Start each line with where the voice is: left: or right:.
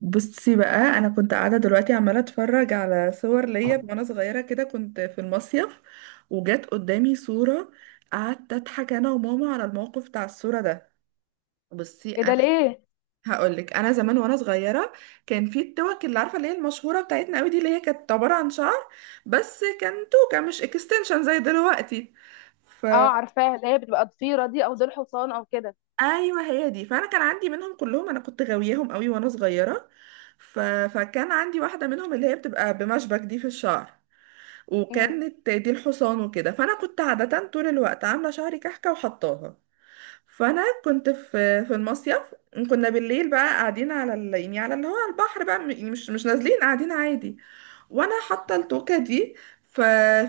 right: بصي بقى، انا كنت قاعده دلوقتي عماله اتفرج على صور ليا وانا صغيره كده، كنت في المصيف وجت قدامي صوره. قعدت اضحك انا وماما على الموقف بتاع الصوره ده. بصي
left: ايه ده
right: انا
left: ليه؟
right: هقولك، انا زمان وانا صغيره كان في التوك اللي عارفه، اللي هي المشهوره بتاعتنا قوي دي، اللي هي كانت عباره عن شعر، بس كان توكه مش اكستنشن زي دلوقتي. ف
left: اه، عارفاها، اللي هي بتبقى ضفيره دي او ديل حصان او كده.
right: ايوه هي دي، فانا كان عندي منهم كلهم، انا كنت غاوياهم قوي وانا صغيره. ف... فكان عندي واحده منهم اللي هي بتبقى بمشبك دي في الشعر،
left: امم.
right: وكانت دي الحصان وكده. فانا كنت عاده طول الوقت عامله شعري كحكه وحطاها. فانا كنت في المصيف، كنا بالليل بقى قاعدين على يعني على اللي هو على البحر بقى، يعني مش نازلين، قاعدين عادي، وانا حاطه التوكه دي. ف...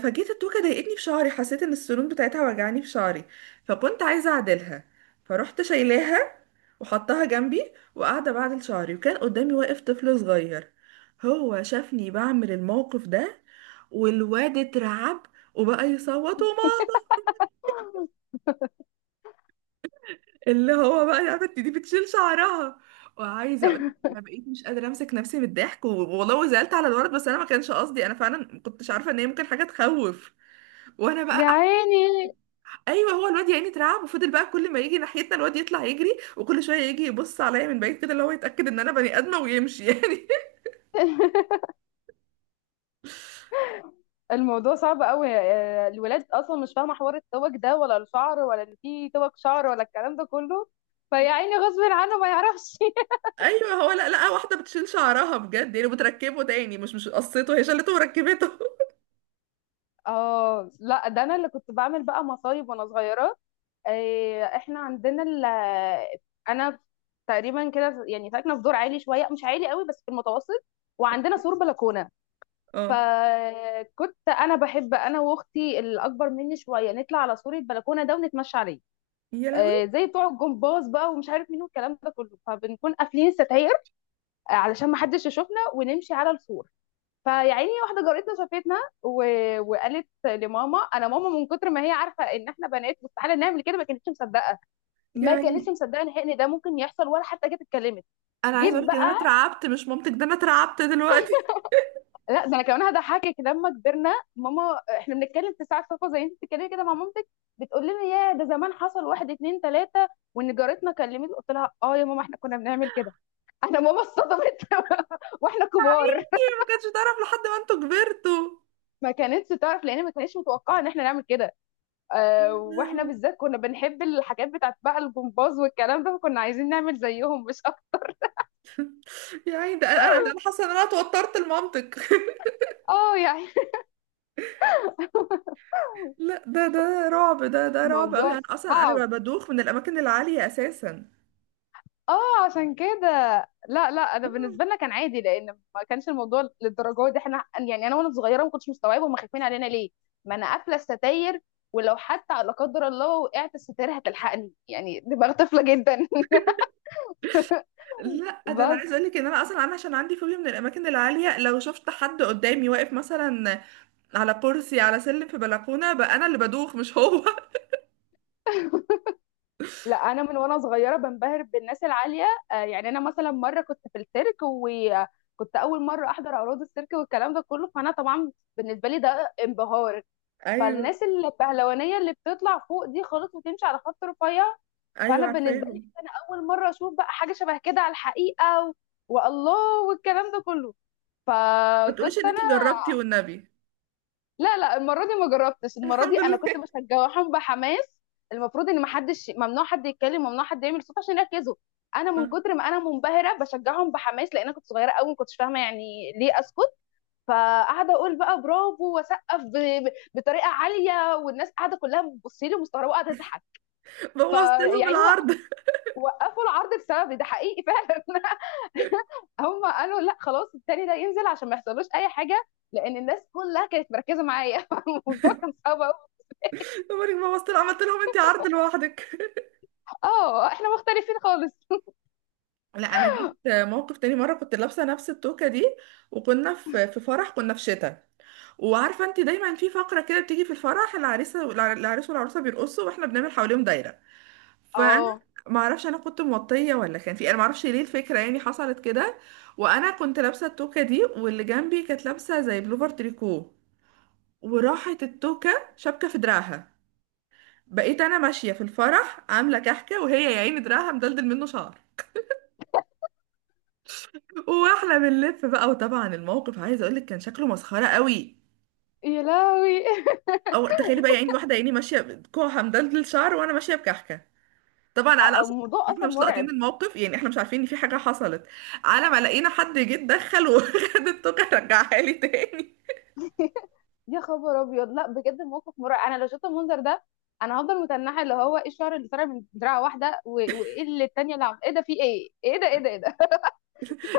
right: فجيت التوكه ضايقتني في شعري، حسيت ان السنون بتاعتها وجعاني في شعري، فكنت عايزه اعدلها. فرحت شايلاها وحطها جنبي وقاعده بعدل شعري، وكان قدامي واقف طفل صغير. هو شافني بعمل الموقف ده والواد اترعب وبقى يصوت وماما، اللي هو بقى يا بنتي دي بتشيل شعرها. وعايزه اقول لك انا بقيت مش قادره امسك نفسي من الضحك والله، وزعلت على الولد بس انا ما كانش قصدي، انا فعلا ما كنتش عارفه ان هي ممكن حاجه تخوف. وانا بقى
left: يا عيني،
right: ايوه، هو الواد يعني اترعب وفضل بقى كل ما يجي ناحيتنا الواد يطلع يجري، وكل شويه يجي يبص عليا من بعيد كده، اللي هو يتاكد ان انا بني ادمه ويمشي يعني.
left: الموضوع صعب قوي. الولاد اصلا مش فاهمه حوار التوك ده، ولا الشعر، ولا ان في توك شعر، ولا الكلام ده كله. فيا عيني، غصب عنه ما يعرفش
right: ايوه هو، لا لا، واحده بتشيل شعرها بجد يعني بتركبه تاني، مش قصته، هي شالته وركبته
left: اه لا، ده انا اللي كنت بعمل بقى مصايب وانا صغيره. آه، احنا عندنا ال آه، انا تقريبا كده يعني ساكنه في دور عالي شويه، مش عالي قوي بس في المتوسط، وعندنا سور بلكونه.
right: اه
left: فكنت انا بحب، انا واختي الاكبر مني شويه، نطلع على سور البلكونه ده ونتمشى عليه،
right: يا لهوي.
left: زي بتوع الجمباز بقى ومش عارف مين والكلام ده كله. فبنكون قافلين الستاير علشان ما حدش يشوفنا ونمشي على السور. فيا عيني، واحده جارتنا شافتنا و... وقالت لماما. انا ماما من كتر ما هي عارفه ان احنا بنات مستحيل نعمل كده، ما كانتش مصدقه. ما
right: يعني
left: كانتش مصدقه نهائي ان ده ممكن يحصل، ولا حتى جت اتكلمت.
right: انا عايزه
left: جيب
right: اقول لك ان انا
left: بقى.
right: اترعبت، مش مامتك، ده انا اترعبت دلوقتي.
left: لا ده انا كمان هضحكك. لما كبرنا، ماما، احنا بنتكلم في ساعه صفا زي انت بتتكلمي كده مع مامتك، بتقول لنا: يا ده زمان حصل واحد اتنين تلاته. وان جارتنا كلمت، قلت لها: اه يا ماما احنا كنا بنعمل كده. انا ماما اتصدمت واحنا كبار.
right: يا ما كانش تعرف لحد ما انتوا كبرتوا.
left: ما كانتش تعرف لان ما كانتش متوقعه ان احنا نعمل كده. اه،
right: يا
left: واحنا
right: لهوي.
left: بالذات كنا بنحب الحاجات بتاعت بقى الجمباز والكلام ده، فكنا عايزين نعمل زيهم مش اكتر.
right: يا عيني، ده انا انا أنا حاسه ان انا توترت المنطق
left: اه يعني
right: لا ده رعب، ده رعب قوي،
left: الموضوع
right: انا اصلا انا
left: صعب.
right: بدوخ من الاماكن العاليه اساسا.
left: اه عشان كده. لا لا، انا
right: آه.
left: بالنسبه لنا كان عادي، لان ما كانش الموضوع للدرجه دي. احنا يعني انا وانا صغيره ما كنتش مستوعبه هم خايفين علينا ليه. ما انا قافله الستاير، ولو حتى لا قدر الله وقعت الستاير هتلحقني. يعني دماغ طفله جدا
right: لا ده انا
left: بس
right: عايزه اقول لك ان انا اصلا انا عشان عندي فوبيا من الاماكن العاليه، لو شفت حد قدامي واقف مثلا على كرسي، على سلم، في بلكونه بقى، انا اللي بدوخ مش هو
left: لا، انا من وانا صغيره بنبهر بالناس العاليه. يعني انا مثلا مره كنت في السيرك، وكنت اول مره احضر عروض السيرك والكلام ده كله. فانا طبعا بالنسبه لي ده انبهار.
right: ايوه،
left: فالناس البهلوانيه اللي بتطلع فوق دي خالص وتمشي على خط رفيع،
right: ايوه
left: فانا بالنسبه لي كده
right: عارفاهم.
left: انا اول مره اشوف بقى حاجه شبه كده على الحقيقه والله والكلام ده كله.
right: ما تقوليش
left: فكنت
right: ان
left: انا
right: انت جربتي والنبي.
left: لا لا، المره دي ما جربتش. المره دي
right: الحمد
left: انا كنت
right: لله.
left: مشجعهم بحماس. المفروض ان ما حدش ممنوع حد يتكلم، ممنوع حد يعمل صوت عشان يركزوا. انا من كتر ما انا منبهره بشجعهم بحماس، لان انا كنت صغيره قوي ما كنتش فاهمه يعني ليه اسكت. فقاعده اقول بقى برافو واسقف بطريقه عاليه، والناس قاعده كلها بتبص لي مستغربه وقاعده تضحك.
right: بوظت لهم
left: فيعني
right: العرض.
left: وقفوا العرض بسببي، ده حقيقي فعلا هم قالوا لا خلاص، التاني ده ينزل عشان ما يحصلوش اي حاجه، لان الناس كلها كانت مركزه معايا الموضوع كان صعب قوي.
right: عمرك ما بصت، عملت لهم انت عرض لوحدك.
left: اه احنا مختلفين خالص.
right: لا انا جيت موقف تاني. مره كنت لابسه نفس التوكه دي، وكنا في فرح، كنا في شتاء. وعارفه انت دايما في فقره كده بتيجي في الفرح، العريسه العريس والعروسه بيرقصوا واحنا بنعمل حواليهم دايره. فانا
left: اه
right: ما اعرفش، انا كنت موطيه، ولا كان في، انا ما اعرفش ليه الفكره يعني حصلت كده. وانا كنت لابسه التوكه دي، واللي جنبي كانت لابسه زي بلوفر تريكو، وراحت التوكه شبكه في دراعها. بقيت انا ماشيه في الفرح عامله كحكه، وهي يا عيني دراعها مدلدل منه شعر، واحنا بنلف بقى. وطبعا الموقف عايزه اقول لك كان شكله مسخره قوي.
left: يا لهوي
right: او تخيلي بقى، يعني واحده عيني ماشيه بكوعها مدلدل شعر، وانا ماشيه بكحكه. طبعا على اصلا،
left: الموضوع
right: احنا
left: اصلا
right: مش لاقطين
left: مرعب.
right: الموقف، يعني احنا مش عارفين ان في حاجه حصلت، على ما لقينا حد جه اتدخل وخد التوكه رجعها لي تاني.
left: يا خبر ابيض، لا بجد الموقف مرعب. انا لو شفت المنظر ده انا هفضل متنحه، اللي هو ايه الشعر اللي طالع من دراعه واحده، وايه اللي التانيه اللي ايه ده؟ في ايه؟ ايه ده، ايه ده، ايه ده.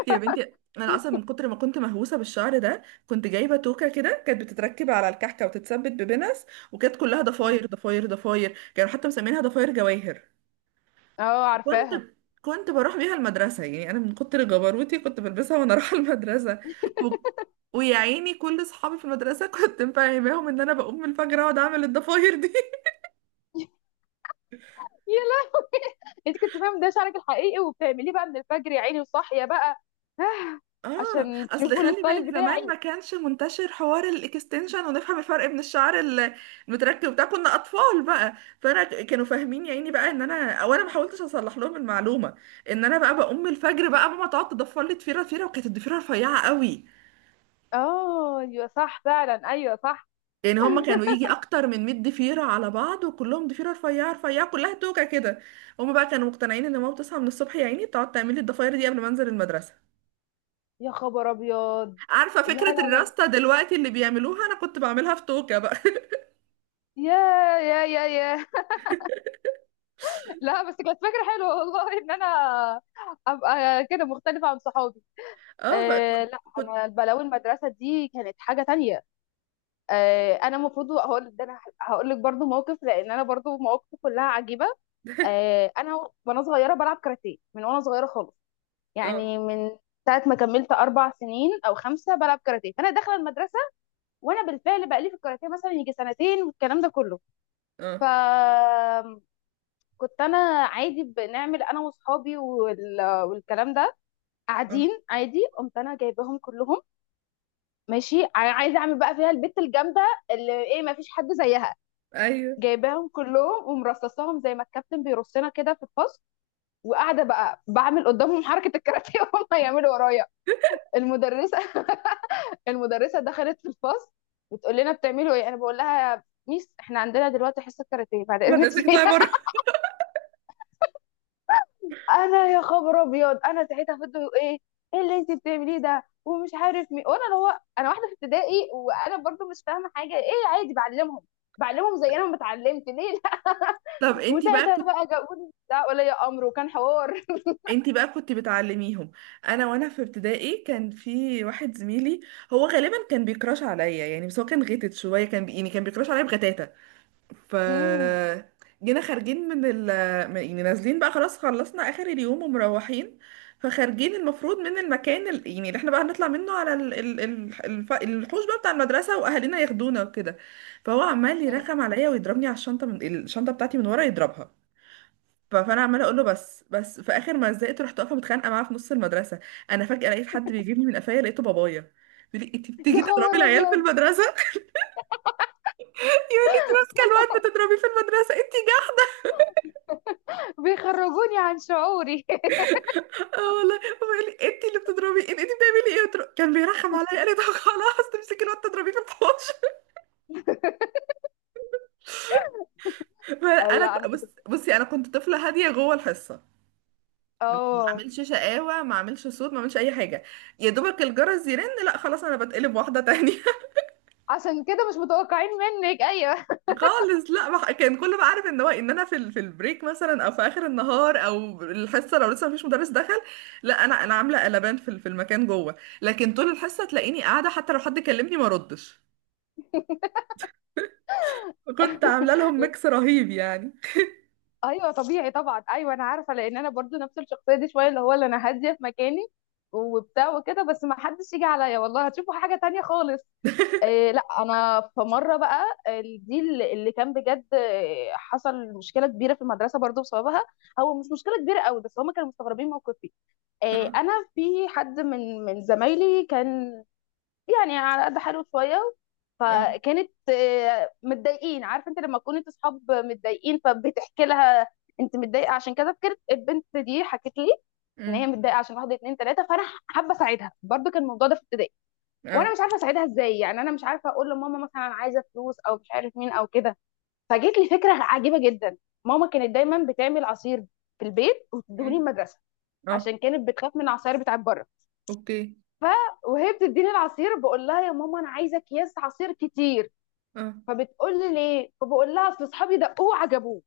right: يا بنتي، انا اصلا من كتر ما كنت مهووسه بالشعر ده، كنت جايبه توكه كده كانت بتتركب على الكحكه وتتثبت ببنس، وكانت كلها ضفاير
left: مم.
right: ضفاير ضفاير، كانوا حتى مسمينها ضفاير جواهر.
left: اه
right: كنت
left: عارفاها.
right: كنت بروح بيها المدرسة. يعني أنا من كتر جبروتي كنت بلبسها وأنا رايحة المدرسة. و... ويا عيني، كل صحابي في المدرسة كنت مفهماهم إن أنا بقوم من الفجر أقعد أعمل الضفاير دي
left: يا لا! انت كنت فاهم ده شعرك الحقيقي وبتعمليه بقى من الفجر يا عيني وصاحيه بقى
right: آه،
left: عشان
right: أصل
left: تشوفوا
right: خلي
left: الستايل
right: بالك زمان
left: بتاعي.
right: ما كانش منتشر حوار الإكستنشن ونفهم الفرق بين المتركب بتاع، كنا أطفال بقى. فأنا كانوا فاهمين يا عيني بقى إن أنا ما حاولتش أصلح لهم المعلومة إن أنا بقى بقوم من الفجر، بقى ماما تقعد تضفر لي ضفيرة ضفيرة، وكانت الضفيرة رفيعة قوي.
left: اه ايوه صح فعلا، ايوه صح.
right: يعني هما كانوا يجي اكتر من 100 ضفيره على بعض، وكلهم ضفيره رفيعه رفيعه كلها توكه كده. هما بقى كانوا مقتنعين ان ماما بتصحى من الصبح يا عيني تقعد تعمل لي الضفاير دي قبل ما انزل المدرسه.
left: يا خبر ابيض.
right: عارفه
left: لا
right: فكره
left: لا لا.
right: الراسته دلوقتي اللي بيعملوها، انا كنت بعملها في توكه بقى
left: يا يا يا يا لا بس كانت فكره حلوه والله، ان انا ابقى كده مختلفه عن صحابي.
right: اه بقى،
left: آه
right: كنت
left: لا،
right: كنت
left: انا البلاوي المدرسه دي كانت حاجه تانية. آه، انا المفروض هقول ده، انا هقول لك برضو موقف، لان انا برضو مواقفي كلها عجيبه. آه، انا وانا صغيره بلعب كاراتيه من وانا صغيره خالص.
right: اه
left: يعني من ساعه ما كملت 4 سنين او 5، بلعب كاراتيه انا داخله المدرسه. وانا بالفعل بقالي في الكاراتيه مثلا يجي سنتين والكلام ده كله. ف
right: اه
left: كنت انا عادي بنعمل انا واصحابي والكلام ده،
right: اه،
left: قاعدين عادي. قمت انا جايباهم كلهم، ماشي، عايزه اعمل بقى فيها البت الجامده اللي ايه ما فيش حد زيها.
right: ايوه
left: جايباهم كلهم ومرصصاهم زي ما الكابتن بيرصنا كده في الفصل، وقاعده بقى بعمل قدامهم حركه الكاراتيه وهم يعملوا ورايا. المدرسه المدرسه دخلت في الفصل، بتقول لنا: بتعملوا ايه؟ انا بقول لها: ميس احنا عندنا دلوقتي حصه كاراتيه بعد اذنك
right: مدرستك
left: سيبينا
right: تطلعي بره.
left: انا يا خبر ابيض انا ساعتها فضلت: يقولوا ايه؟ ايه اللي انت بتعمليه ده ومش عارف مين؟ وانا اللي هو انا واحده في ابتدائي وانا برضو مش فاهمه حاجه، ايه عادي بعلمهم. زي انا ما اتعلمت، ليه لا؟
right: طب انتي بقى
left: وساعتها
right: كنت،
left: بقى جابوني لا ولا يا امر، وكان حوار
right: انتي بقى كنت بتعلميهم. انا وانا في ابتدائي كان في واحد زميلي، هو غالبا كان بيكراش عليا يعني، بس هو كان غيتت شويه، كان يعني كان بيكراش عليا بغتاتة. ف
left: امم.
right: جينا خارجين من يعني نازلين بقى، خلاص خلصنا اخر اليوم ومروحين. فخارجين المفروض من المكان يعني اللي احنا بقى هنطلع منه على الحوش بقى بتاع المدرسة واهالينا ياخدونا وكده. فهو عمال يرخم عليا ويضربني على الشنطة، من الشنطة بتاعتي من ورا يضربها. فانا عماله اقول له بس بس، في اخر ما زهقت رحت واقفه متخانقه معاه في نص المدرسه. انا فجاه لقيت حد بيجيبني من قفايا، لقيته بابايا بيقول لي انت
left: يا
right: بتيجي تضربي
left: خبر
right: العيال في
left: ابيض،
right: المدرسه يقول لي انت ماسكه الواد بتضربيه في المدرسه انت.
left: بيخرجوني عن شعوري
right: اه والله، هو قال لي انت اللي بتضربي، انت بتعملي ايه؟ قلت له، كان بيرخم عليا، قال لي طب خلاص، تمسكي الواد تضربيه في الحوش فانا
left: لا انا كنت
right: بص، بصي انا كنت طفله هاديه جوه الحصه، ما
left: اه
right: اعملش شقاوه، ما اعملش صوت، ما اعملش اي حاجه. يا دوبك الجرس يرن، لا خلاص انا بتقلب واحده تانية
left: عشان كده مش متوقعين منك، ايوه.
right: خالص لا، كان كله بقى عارف ان هو ان انا في في البريك مثلا، او في اخر النهار، او الحصه لو لسه مفيش مدرس دخل، لا انا انا عامله قلبان في في المكان جوه. لكن طول الحصه تلاقيني قاعده، حتى لو حد كلمني ما ردش. كنت عامله لهم ميكس رهيب يعني.
left: ايوه طبيعي طبعا، ايوه انا عارفه، لان انا برضو نفس الشخصيه دي شويه، اللي هو اللي انا هاديه في مكاني وبتاع وكده، بس ما حدش يجي عليا والله هتشوفوا حاجه تانية خالص. إيه، لا انا في مره بقى دي اللي كان بجد حصل مشكله كبيره في المدرسه برضو بسببها. هو مش مشكله كبيره قوي، بس هم كانوا مستغربين موقفي. إيه،
right: اه،
left: انا في حد من زمايلي كان يعني على قد حاله شويه.
right: اه،
left: فكانت متضايقين. عارف انت لما تكون انت اصحاب متضايقين فبتحكي لها انت متضايقه عشان كذا. فكرت البنت دي حكت لي ان هي
right: أم،
left: متضايقه عشان واحد اتنين تلاته. فانا حابه اساعدها برضو. كان الموضوع ده في ابتدائي، وانا
right: اه،
left: مش عارفه اساعدها ازاي. يعني انا مش عارفه اقول لماما مثلا انا عايزه فلوس او مش عارف مين او كده. فجت لي فكره عجيبه جدا. ماما كانت دايما بتعمل عصير في البيت وتدهوني
right: أم،
left: المدرسه
right: اه،
left: عشان كانت بتخاف من العصاير بتاعت بره.
right: اوكي،
left: ف وهي بتديني العصير بقول لها: يا ماما انا عايزه اكياس عصير كتير.
right: اه،
left: فبتقول لي ليه؟ فبقول لها: اصل اصحابي دقوه وعجبوه.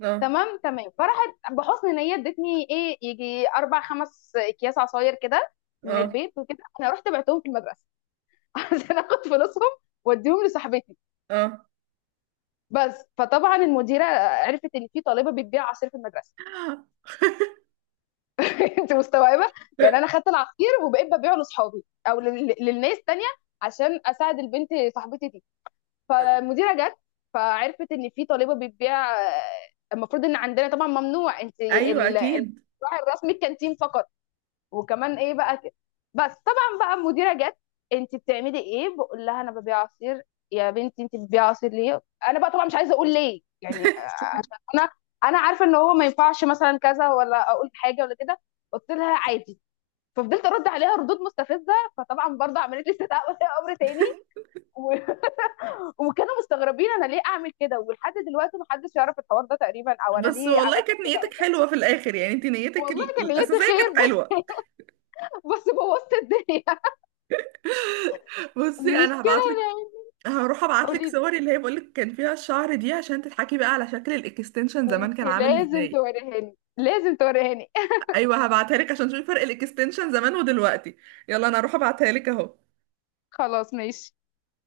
right: اه،
left: تمام تمام. فراحت بحسن نيه ادتني ايه يجي 4 5 اكياس عصاير كده من
right: اه،
left: البيت، وكده انا رحت بعتهم في المدرسه عشان اخد فلوسهم واديهم لصاحبتي.
right: اه
left: بس فطبعا المديره عرفت ان في طالبه بتبيع عصير في المدرسه انت مستوعبه؟ يعني انا خدت العصير وبقيت ببيعه لاصحابي او للناس تانية عشان اساعد البنت صاحبتي. فالمديره جت فعرفت ان في طالبه بتبيع المفروض ان عندنا طبعا ممنوع، انت
right: ايوه اكيد.
left: الراعي الرسمي الكانتين فقط، وكمان ايه بقى كده. بس طبعا بقى المديره جت: انت بتعملي ايه؟ بقول لها: انا ببيع عصير. يا بنتي انت بتبيع عصير ليه؟ انا بقى طبعا مش عايزه اقول ليه يعني. انا انا عارفه ان هو ما ينفعش مثلا كذا، ولا اقول حاجه ولا كده. قلت لها عادي. ففضلت ارد عليها ردود مستفزه، فطبعا برضه عملت لي استدعاء ولي امر تاني. وكانوا مستغربين انا ليه اعمل كده، ولحد دلوقتي محدش يعرف الحوار ده تقريبا، او انا
right: بس
left: ليه
right: والله
left: عملت
right: كانت
left: كده او
right: نيتك
left: كده.
right: حلوه في الاخر، يعني انت نيتك
left: والله كان نيتي
right: الاساسيه
left: خير
right: كانت حلوه.
left: بس. بس بوظت الدنيا.
right: بصي
left: مش
right: انا
left: كده
right: هبعتلك،
left: يعني؟
right: هروح ابعتلك
left: قولي،
right: صوري اللي هي بقولك كان فيها الشعر دي، عشان تضحكي بقى على شكل الاكستنشن زمان كان
left: انت
right: عامل
left: لازم
right: ازاي.
left: توريهاني لازم توريهاني
right: ايوه هبعتها لك عشان تشوفي فرق الاكستنشن زمان ودلوقتي. يلا انا هروح ابعتها لك اهو.
left: خلاص ماشي.